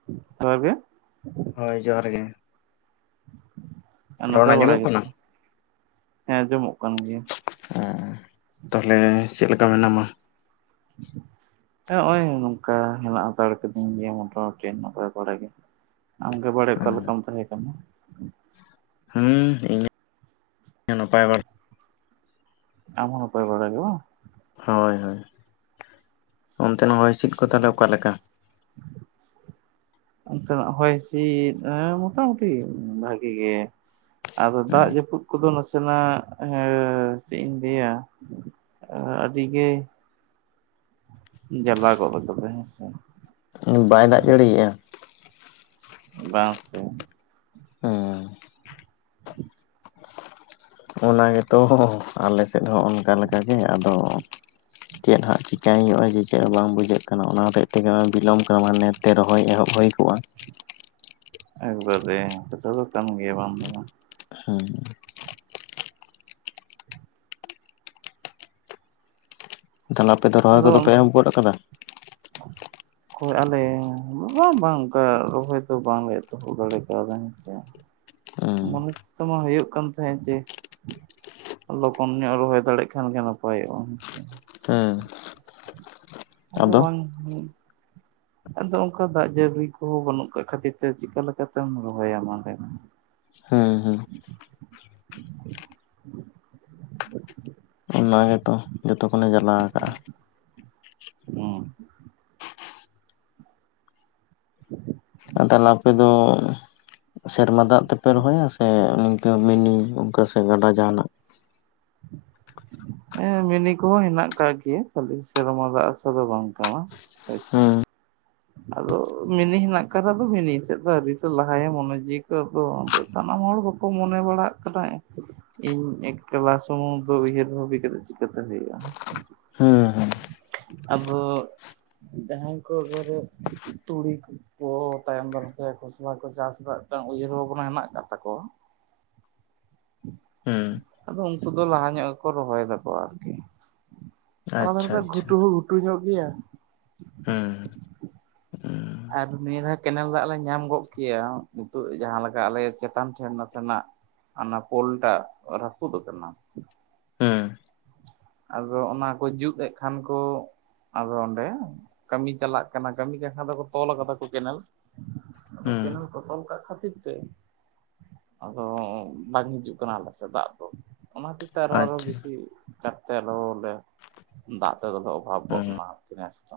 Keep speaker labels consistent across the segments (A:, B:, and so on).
A: [inaudible]
B: ᱦᱳᱭ ᱡᱚᱦᱟᱨ ᱜᱮ᱾
A: ᱟᱸ
B: ᱨᱚᱲ
A: ᱱᱟᱯᱟᱭ ᱵᱟᱲᱟ
B: ᱟᱸᱡᱚᱢᱚᱜ
A: ᱜᱮᱥ
B: ᱠᱟᱱᱟ?
A: ᱛᱚ, ᱦᱮᱸ ᱟᱸᱡᱚᱢᱚᱜ ᱠᱟᱱ ᱜᱮᱭᱟ᱾
B: ᱛᱟᱦᱚᱞᱮ ᱪᱮᱫ ᱞᱮᱠᱟ ᱢᱮᱱᱟᱢᱟ?
A: [inaudible] ᱱᱚᱜ ᱚᱚᱭ ᱱᱚᱝᱠᱟ ᱦᱮᱱᱟᱜ ᱦᱟᱛᱟᱲ ᱠᱟᱹᱫᱤᱧ ᱜᱮᱭᱟ ᱢᱚᱴᱟ ᱢᱩᱴᱤ ᱱᱟᱯᱟᱭ ᱵᱟᱲᱟ ᱜᱮ᱾ ᱟᱢᱜᱮ ᱵᱟᱲᱮ ᱚᱠᱟ ᱞᱮᱠᱟᱢ ᱛᱟᱦᱮᱸ ᱠᱟᱱᱟ?
B: ᱦᱩᱸ ᱤᱧ ᱱᱟᱯᱟᱭ ᱵᱟᱲᱟ
A: ᱟᱢᱦᱚ ᱱᱟᱯᱟᱭ ᱵᱟᱲᱟ ᱜᱮ ᱵᱟᱸᱝ?
B: ᱦᱳᱭ ᱦᱳᱭ ᱚᱱᱛᱮᱱ ᱦᱚᱭ ᱦᱤᱥᱤᱫ ᱠᱚ ᱛᱟᱦᱚᱞᱮ ᱚᱠᱟᱞᱮᱠᱟ?
A: ᱚᱱᱛᱮ ᱱᱟᱜ ᱦᱚᱭ ᱦᱥᱤᱫ ᱢᱚᱴᱟ ᱢᱩᱴᱤ ᱵᱷᱟᱜᱤ ᱜᱮ᱾ ᱟᱫᱚ ᱫᱟᱜ ᱡᱟᱹᱯᱩᱫ ᱠᱚᱫᱚ ᱱᱟᱥᱮᱱᱟᱜ ᱦᱮᱸ ᱪᱮᱫ ᱤᱧ ᱞᱟᱹᱭᱟ ᱟᱹᱰᱤᱜᱮ ᱡᱟᱞᱟ ᱜᱚᱫ ᱟᱠᱟᱫᱟ ᱦᱮᱸ ᱥᱮ,
B: ᱵᱟᱭ ᱫᱟᱜ ᱡᱟᱹᱲᱤᱭᱮᱜᱼᱟ?
A: ᱵᱟᱝ ᱥᱮ᱾
B: ᱦᱮᱸ ᱚᱱᱟ ᱜᱮᱛᱚ ᱦᱚᱸ ᱟᱞᱮ ᱥᱮᱫ ᱦᱚᱸ ᱚᱱᱠᱟ ᱞᱮᱠᱟᱜᱮ ᱟᱫᱚ ᱪᱮᱫ ᱦᱟᱸᱜ ᱪᱮᱠᱟᱹᱭ ᱦᱩᱭᱩᱜᱼᱟ ᱡᱮ ᱪᱮᱫ ᱦᱚᱸ ᱵᱟᱝ ᱵᱩᱡᱷᱟᱹᱜ ᱠᱟᱱᱟ ᱚᱱᱟ ᱦᱚᱛᱮᱜ ᱛᱮᱜᱮ ᱵᱤᱞᱚᱢ ᱠᱟᱱᱟ ᱞᱮ ᱛᱮ ᱨᱚᱦᱚᱭ ᱮᱦᱚᱵ ᱦᱩᱭ ᱠᱚᱜᱼᱟ
A: ᱟᱹᱜᱩ ᱠᱟᱫᱮ ᱠᱟᱛᱷᱟ ᱫᱚ ᱠᱟᱱ ᱜᱮᱭᱟ ᱵᱟᱝ ᱫᱚ ᱵᱟᱝ
B: ᱦᱩᱸᱻ ᱛᱟᱦᱚᱞᱮ ᱟᱯᱮ ᱫᱚ ᱨᱚᱦᱚᱭ
A: ᱟᱫᱚ
B: ᱠᱚᱫᱚ ᱯᱮ ᱮᱦᱚᱵ ᱜᱚᱫ ᱟᱠᱟᱫᱟ?.
A: [unintelligible] ᱚᱠᱚᱭ ᱟᱞᱮ ᱵᱟᱸ ᱵᱟᱝ ᱚᱱᱠᱟ ᱨᱚᱦᱚᱭ ᱠᱚ ᱵᱟᱝᱞᱮ ᱮᱛᱚᱦᱚᱵ ᱫᱟᱲᱮ ᱠᱟᱣᱫᱟ ᱦᱮᱸᱥᱮ
B: ᱦᱩᱸ
A: ᱢᱚᱱᱮ ᱛᱮᱫᱚ ᱢᱟ ᱦᱩᱭᱩᱜ ᱠᱟᱱ ᱛᱟᱦᱮᱸᱫ ᱡᱮ ᱞᱚᱜᱚᱱ ᱧᱚᱜ ᱨᱚᱦᱚᱭ ᱫᱟᱲᱮᱜ ᱠᱷᱟᱱ ᱜᱮ ᱱᱟᱯᱟᱭᱚᱜᱼᱟ ᱦᱮᱸᱥᱮ᱾
B: ᱦᱮᱸ
A: ᱟᱫᱚ ᱵᱟᱝ ᱦᱩᱸ ᱟᱫᱚ ᱚᱱᱠᱟ ᱫᱟᱜ ᱡᱟᱹᱲᱤ ᱠᱚᱦᱚᱸ ᱵᱟᱹᱱᱩᱜ ᱠᱟᱜ ᱠᱷᱟᱹᱛᱤᱨ ᱛᱮ ᱪᱤᱠᱟ ᱞᱮᱠᱟ ᱛᱮᱢ ᱨᱚᱦᱚᱭᱟ ᱢᱟ ᱞᱟᱹᱭᱢᱮ,
B: ᱦᱮᱸ ᱦᱮᱸ ᱚᱱᱟ ᱜᱮᱛᱚ ᱡᱚᱛᱚᱠᱷᱚᱱᱮ ᱡᱟᱞᱟ ᱟᱠᱟᱼᱟ᱾
A: [unintelligible] [unintelligible]
B: ᱛᱟᱦᱚᱞᱮ ᱟᱯᱮᱫᱚᱻ ᱥᱮᱨᱢᱟ ᱫᱟᱜ ᱛᱮᱯᱮ ᱨᱚᱦᱚᱭᱟ ᱥᱮ ᱱᱤᱝᱠᱟᱹ ᱢᱤᱱᱤ ᱚᱱᱠᱟ ᱥᱮ ᱜᱟᱰᱟ ᱡᱟᱦᱟᱸ ᱱᱟᱜ
A: ᱦᱮᱸ ᱢᱤᱱᱤ ᱠᱚᱦᱚᱸ ᱦᱮᱱᱟᱜ ᱠᱟᱜ ᱜᱤᱭᱟ ᱠᱷᱟᱞᱤ ᱥᱮᱨᱢᱟ ᱫᱟᱜ ᱟᱥᱟ ᱫᱚ ᱵᱟᱝ ᱠᱟᱱᱟ᱾ ᱟᱪᱪᱷᱟ
B: ᱦᱩᱸ
A: ᱟᱫᱚᱻ ᱢᱤᱱᱤ ᱦᱮᱱᱟᱜ ᱟᱠᱟᱫᱟ ᱢᱤᱱᱤ ᱥᱮᱫ ᱫᱚ ᱟᱣᱨᱤ ᱠᱚ ᱞᱟᱦᱟᱭᱟ ᱢᱚᱱᱮ ᱡᱤᱣᱤ ᱠᱚ ᱟᱫᱚ ᱥᱟᱱᱟᱢ ᱦᱚᱲ ᱠᱚ ᱠᱚ ᱢᱚᱱᱮ ᱵᱟᱲᱟᱜ ᱠᱟᱱᱟ ᱤᱧ ᱮᱠᱞᱟ ᱥᱩᱢᱩᱝ ᱫᱚ ᱩᱭᱦᱟᱹᱨ ᱵᱷᱟᱵᱤ ᱪᱮᱫ ᱪᱤᱠᱟᱹᱛᱮ ᱦᱩᱭᱩᱜᱼᱟ᱾
B: ᱦᱩᱸ ᱦᱩᱸ
A: [unintelligible] ᱟᱵᱚ ᱡᱟᱦᱟᱸᱭ ᱠᱚ ᱜᱷᱚᱨᱮ ᱛᱩᱲᱤ ᱯᱚᱲᱚ ᱛᱟᱭᱚᱢ ᱫᱟᱨᱟᱢ ᱥᱮ ᱠᱷᱚᱥᱞᱟ ᱠᱚ ᱪᱟᱥ ᱫᱟ ᱢᱤᱫᱴᱟᱝ ᱩᱭᱦᱟᱹ ᱵᱷᱟᱵᱽᱱᱟ ᱦᱮᱱᱟᱜ ᱟᱠᱟᱫ ᱛᱟᱠᱚᱣᱟ᱾
B: ᱦᱩᱸ
A: ᱟᱫᱚ ᱩᱱᱠᱩ ᱫᱚ ᱞᱟᱦᱟ ᱧᱚᱜ ᱜᱮ ᱠᱚ ᱨᱚᱦᱚᱭ ᱫᱟ [unintelligible] ᱟᱨ ᱠᱤ ᱚᱱᱟ ᱫᱷᱟᱨᱮ
B: ᱟᱪᱪᱷᱟ
A: ᱫᱚ
B: ᱟᱪᱪᱷᱟ
A: ᱜᱷᱩᱴᱩ ᱦᱚᱸ ᱜᱷᱩᱴᱩ ᱧᱚᱜ ᱜᱮᱭᱟ᱾
B: ᱦᱩᱹᱻ
A: ᱟᱨᱦᱩᱸ ᱱᱤᱭᱟᱹ ᱫᱷᱟ ᱠᱮᱱᱮᱞ ᱫᱟᱜ ᱞᱮ ᱧᱟᱢ ᱜᱚᱫ ᱠᱮᱭᱟ ᱱᱤᱛᱳ ᱡᱟᱦᱟᱸ ᱞᱮᱠᱟ ᱟᱞᱮ ᱪᱮᱛᱟᱱ ᱴᱷᱮᱱ ᱱᱟᱥᱮ ᱱᱟᱜ ᱦᱟᱱᱟ ᱯᱳᱞ ᱴᱟᱜ ᱨᱟᱯᱩᱫ ᱟᱠᱟᱱᱟ᱾ ᱟᱫᱚ ᱚᱱᱟᱠᱚ ᱡᱩᱛ ᱮᱫ ᱠᱷᱟᱱ ᱠᱚ ᱟᱫᱚ ᱚᱸᱰᱮ ᱠᱟᱹᱢᱤ ᱪᱟᱞᱟᱜ ᱠᱟᱱᱟ ᱠᱟᱹᱢᱤ ᱠᱟᱠᱷᱟᱱ ᱫᱚᱠᱚ ᱛᱚᱞ ᱠᱟᱫᱟ ᱠᱚ ᱠᱮᱱᱟᱞ ᱟᱫᱚ
B: ᱦᱩᱸ
A: ᱠᱮᱱᱮᱞ ᱠᱚ ᱛᱚᱞ ᱠᱟᱜ ᱠᱷᱟᱛᱤᱨ ᱛᱮ ᱟᱫᱚ ᱵᱟᱝ ᱦᱤᱡᱩᱜ ᱠᱟᱱᱟ ᱟᱞᱮ ᱥᱮ ᱫᱟᱜ ᱫᱚ ᱚᱱᱟ ᱠᱷᱟᱛᱤᱨ ᱛᱮ ᱟᱨᱚ ᱟᱨᱦᱚ
B: ᱟᱪᱪᱷᱟ
A: ᱵᱮᱥᱤ ᱛᱮ ᱟᱞᱚ ᱞᱮ ᱫᱟᱜ ᱛᱮᱫᱚ ᱞᱮ ᱚᱵᱷᱟᱵ ᱜᱚᱫ
B: ᱦᱩᱸ
A: ᱢᱟ ᱱᱮᱥ ᱫᱚ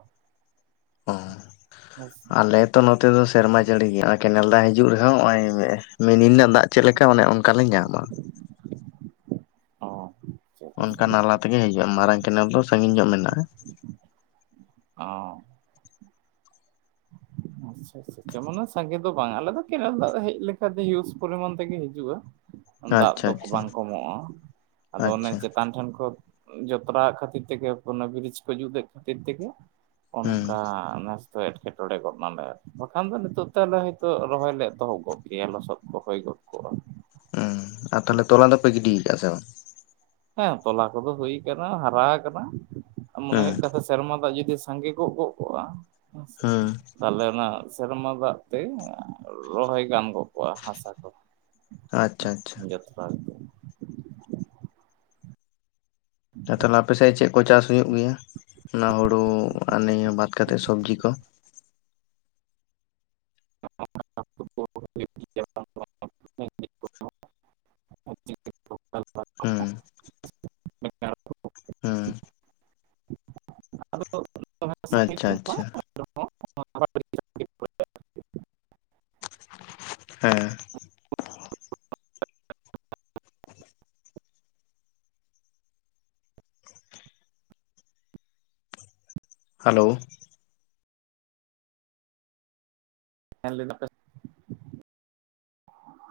A: ᱦᱮᱸ ᱥᱮ
B: ᱟᱞᱮᱛᱚ ᱱᱚᱛᱮ ᱫᱚ ᱥᱮᱨᱢᱟ ᱡᱟᱹᱲᱤ ᱜᱮ ᱠᱮᱱᱮᱞ ᱫᱟᱜ ᱦᱤᱡᱩᱜ ᱨᱮᱦᱚᱸ ᱱᱚᱜ ᱚᱭ ᱢᱮ ᱢᱤᱱᱤ ᱨᱮᱱᱟᱜ ᱫᱟᱜ ᱪᱮᱫ ᱞᱮᱠᱟ ᱚᱱᱮ ᱚᱱᱠᱟ ᱞᱮ ᱧᱟᱢᱟ᱾
A: ᱚ ᱟᱪᱪᱷᱟ ᱟᱪᱪᱷᱟ
B: ᱚᱱᱠᱟ ᱱᱟᱞᱟ ᱛᱮᱜᱮ ᱦᱤᱡᱩᱜᱼᱟ ᱢᱟᱨᱟᱝ ᱠᱮᱱᱮᱞ ᱫᱚ ᱥᱟᱺᱜᱤᱧ ᱧᱚᱜ ᱢᱮᱱᱟᱜᱼᱟ᱾
A: ᱚᱻ ᱟᱪᱪᱷᱟ ᱟᱪᱪᱷᱟ ᱢᱟᱱᱮ ᱥᱟᱸᱜᱮ ᱫᱚ ᱵᱟᱝ ᱟᱞᱮ ᱫᱚ ᱠᱮᱱᱮᱞ ᱫᱟᱜ ᱦᱮᱡ ᱦᱤᱭᱩᱥ ᱯᱚᱨᱤᱟᱱ ᱛᱮᱜᱮ ᱦᱤᱡᱩᱜᱼᱟ᱾ ᱫᱟᱜ
B: ᱟᱪᱪᱷᱟ
A: ᱫᱚ
B: ᱟᱪᱪᱷᱟ
A: ᱵᱟᱝ ᱠᱚᱢᱚᱜᱼᱟ ᱟᱫᱚ ᱚᱱᱮ
B: ᱟᱪᱪᱷᱟ
A: ᱪᱮᱛᱟᱱ ᱴᱷᱮᱱ ᱠᱷᱚᱱ ᱡᱚᱛᱨᱟ ᱠᱷᱟᱹᱛᱤᱨ ᱛᱮᱜᱮ ᱠᱚᱱ ᱵᱨᱤᱡᱽ ᱠᱚ ᱡᱩᱛ ᱮᱫ ᱠᱷᱟᱹᱛᱤᱨ ᱛᱮᱜᱮ
B: ᱦᱩᱸ
A: ᱚᱱᱠᱟ ᱛᱚ ᱮᱠᱮᱴᱚᱬᱮ ᱜᱚᱫ ᱚᱱᱟᱞᱮ ᱵᱟᱠᱷᱟᱱ ᱫᱚ ᱱᱤᱛᱚᱜ ᱛᱮ ᱟᱞᱮ ᱦᱭᱛᱳ ᱨᱚᱦᱚᱭ ᱞᱮ ᱮᱛᱚᱦᱚᱵ ᱜᱚᱫ ᱠᱮᱭᱟ ᱞᱚᱥᱚᱫ ᱠᱚ ᱦᱩᱭ ᱜᱚᱫ ᱠᱚᱜᱼᱟ᱾
B: ᱦᱩᱹᱻ ᱟᱨ ᱛᱟᱦᱚᱞᱮ ᱛᱚᱞᱟ ᱫᱚᱯᱮ ᱜᱤᱰᱤ ᱠᱟᱫᱟ ᱥᱮ ᱵᱟᱝ?.
A: ᱦᱮᱸ ᱛᱚᱞᱟ ᱠᱚᱫᱚ ᱦᱩᱭ ᱠᱟᱱᱟ ᱦᱟᱨᱟ ᱠᱟᱱᱟ ᱢᱚᱱᱮ
B: ᱦᱩᱸ
A: ᱦᱩᱭᱩᱜ ᱠᱟ ᱥᱮᱨᱢᱟ ᱫᱟᱜ ᱡᱩᱫᱤ ᱥᱟᱸᱜᱮ ᱠᱚᱜ ᱜᱚᱜ ᱠᱚᱜᱼᱟ ᱦᱮᱸ ᱥᱮ
B: ᱦᱩᱸ
A: ᱛᱟᱦᱚᱞᱮ ᱚᱱᱟ ᱥᱮᱨᱢᱟ ᱫᱟᱜ ᱛᱮ ᱨᱚᱦᱚᱭ ᱜᱟᱱ ᱜᱚᱫ ᱠᱳᱟ ᱦᱟᱥᱟ ᱠᱚ
B: ᱟᱪᱪᱷᱟ ᱟᱪᱪᱷᱟ
A: ᱡᱟᱛᱨᱟ
B: ᱛᱟᱦᱚᱞᱮ ᱟᱯᱮᱥᱮᱫ ᱪᱮᱫ ᱠᱚ ᱪᱟᱥ ᱦᱩᱭᱩᱜ ᱜᱮᱭᱟ ᱚᱱᱟ ᱦᱩᱲᱩ ᱟᱨ ᱱᱤᱭᱟᱹ ᱵᱟᱫ ᱠᱟᱛᱮᱫ ᱥᱚᱵᱡᱤ ᱠᱚ
A: [unintelligible] [unintelligible]
B: ᱦᱩᱸ
A: ᱟᱨ
B: ᱦᱩᱸ
A: [inaudible] ᱟᱫᱚ ᱥᱟᱺᱜᱤᱧ
B: ᱟᱪᱪᱷᱟ
A: ᱫᱚ ᱵᱟᱝ
B: ᱟᱪᱪᱷᱟ
A: [inaudible]
B: ᱦᱮᱸ ᱦᱟᱞᱳᱣ
A: [unintelligible]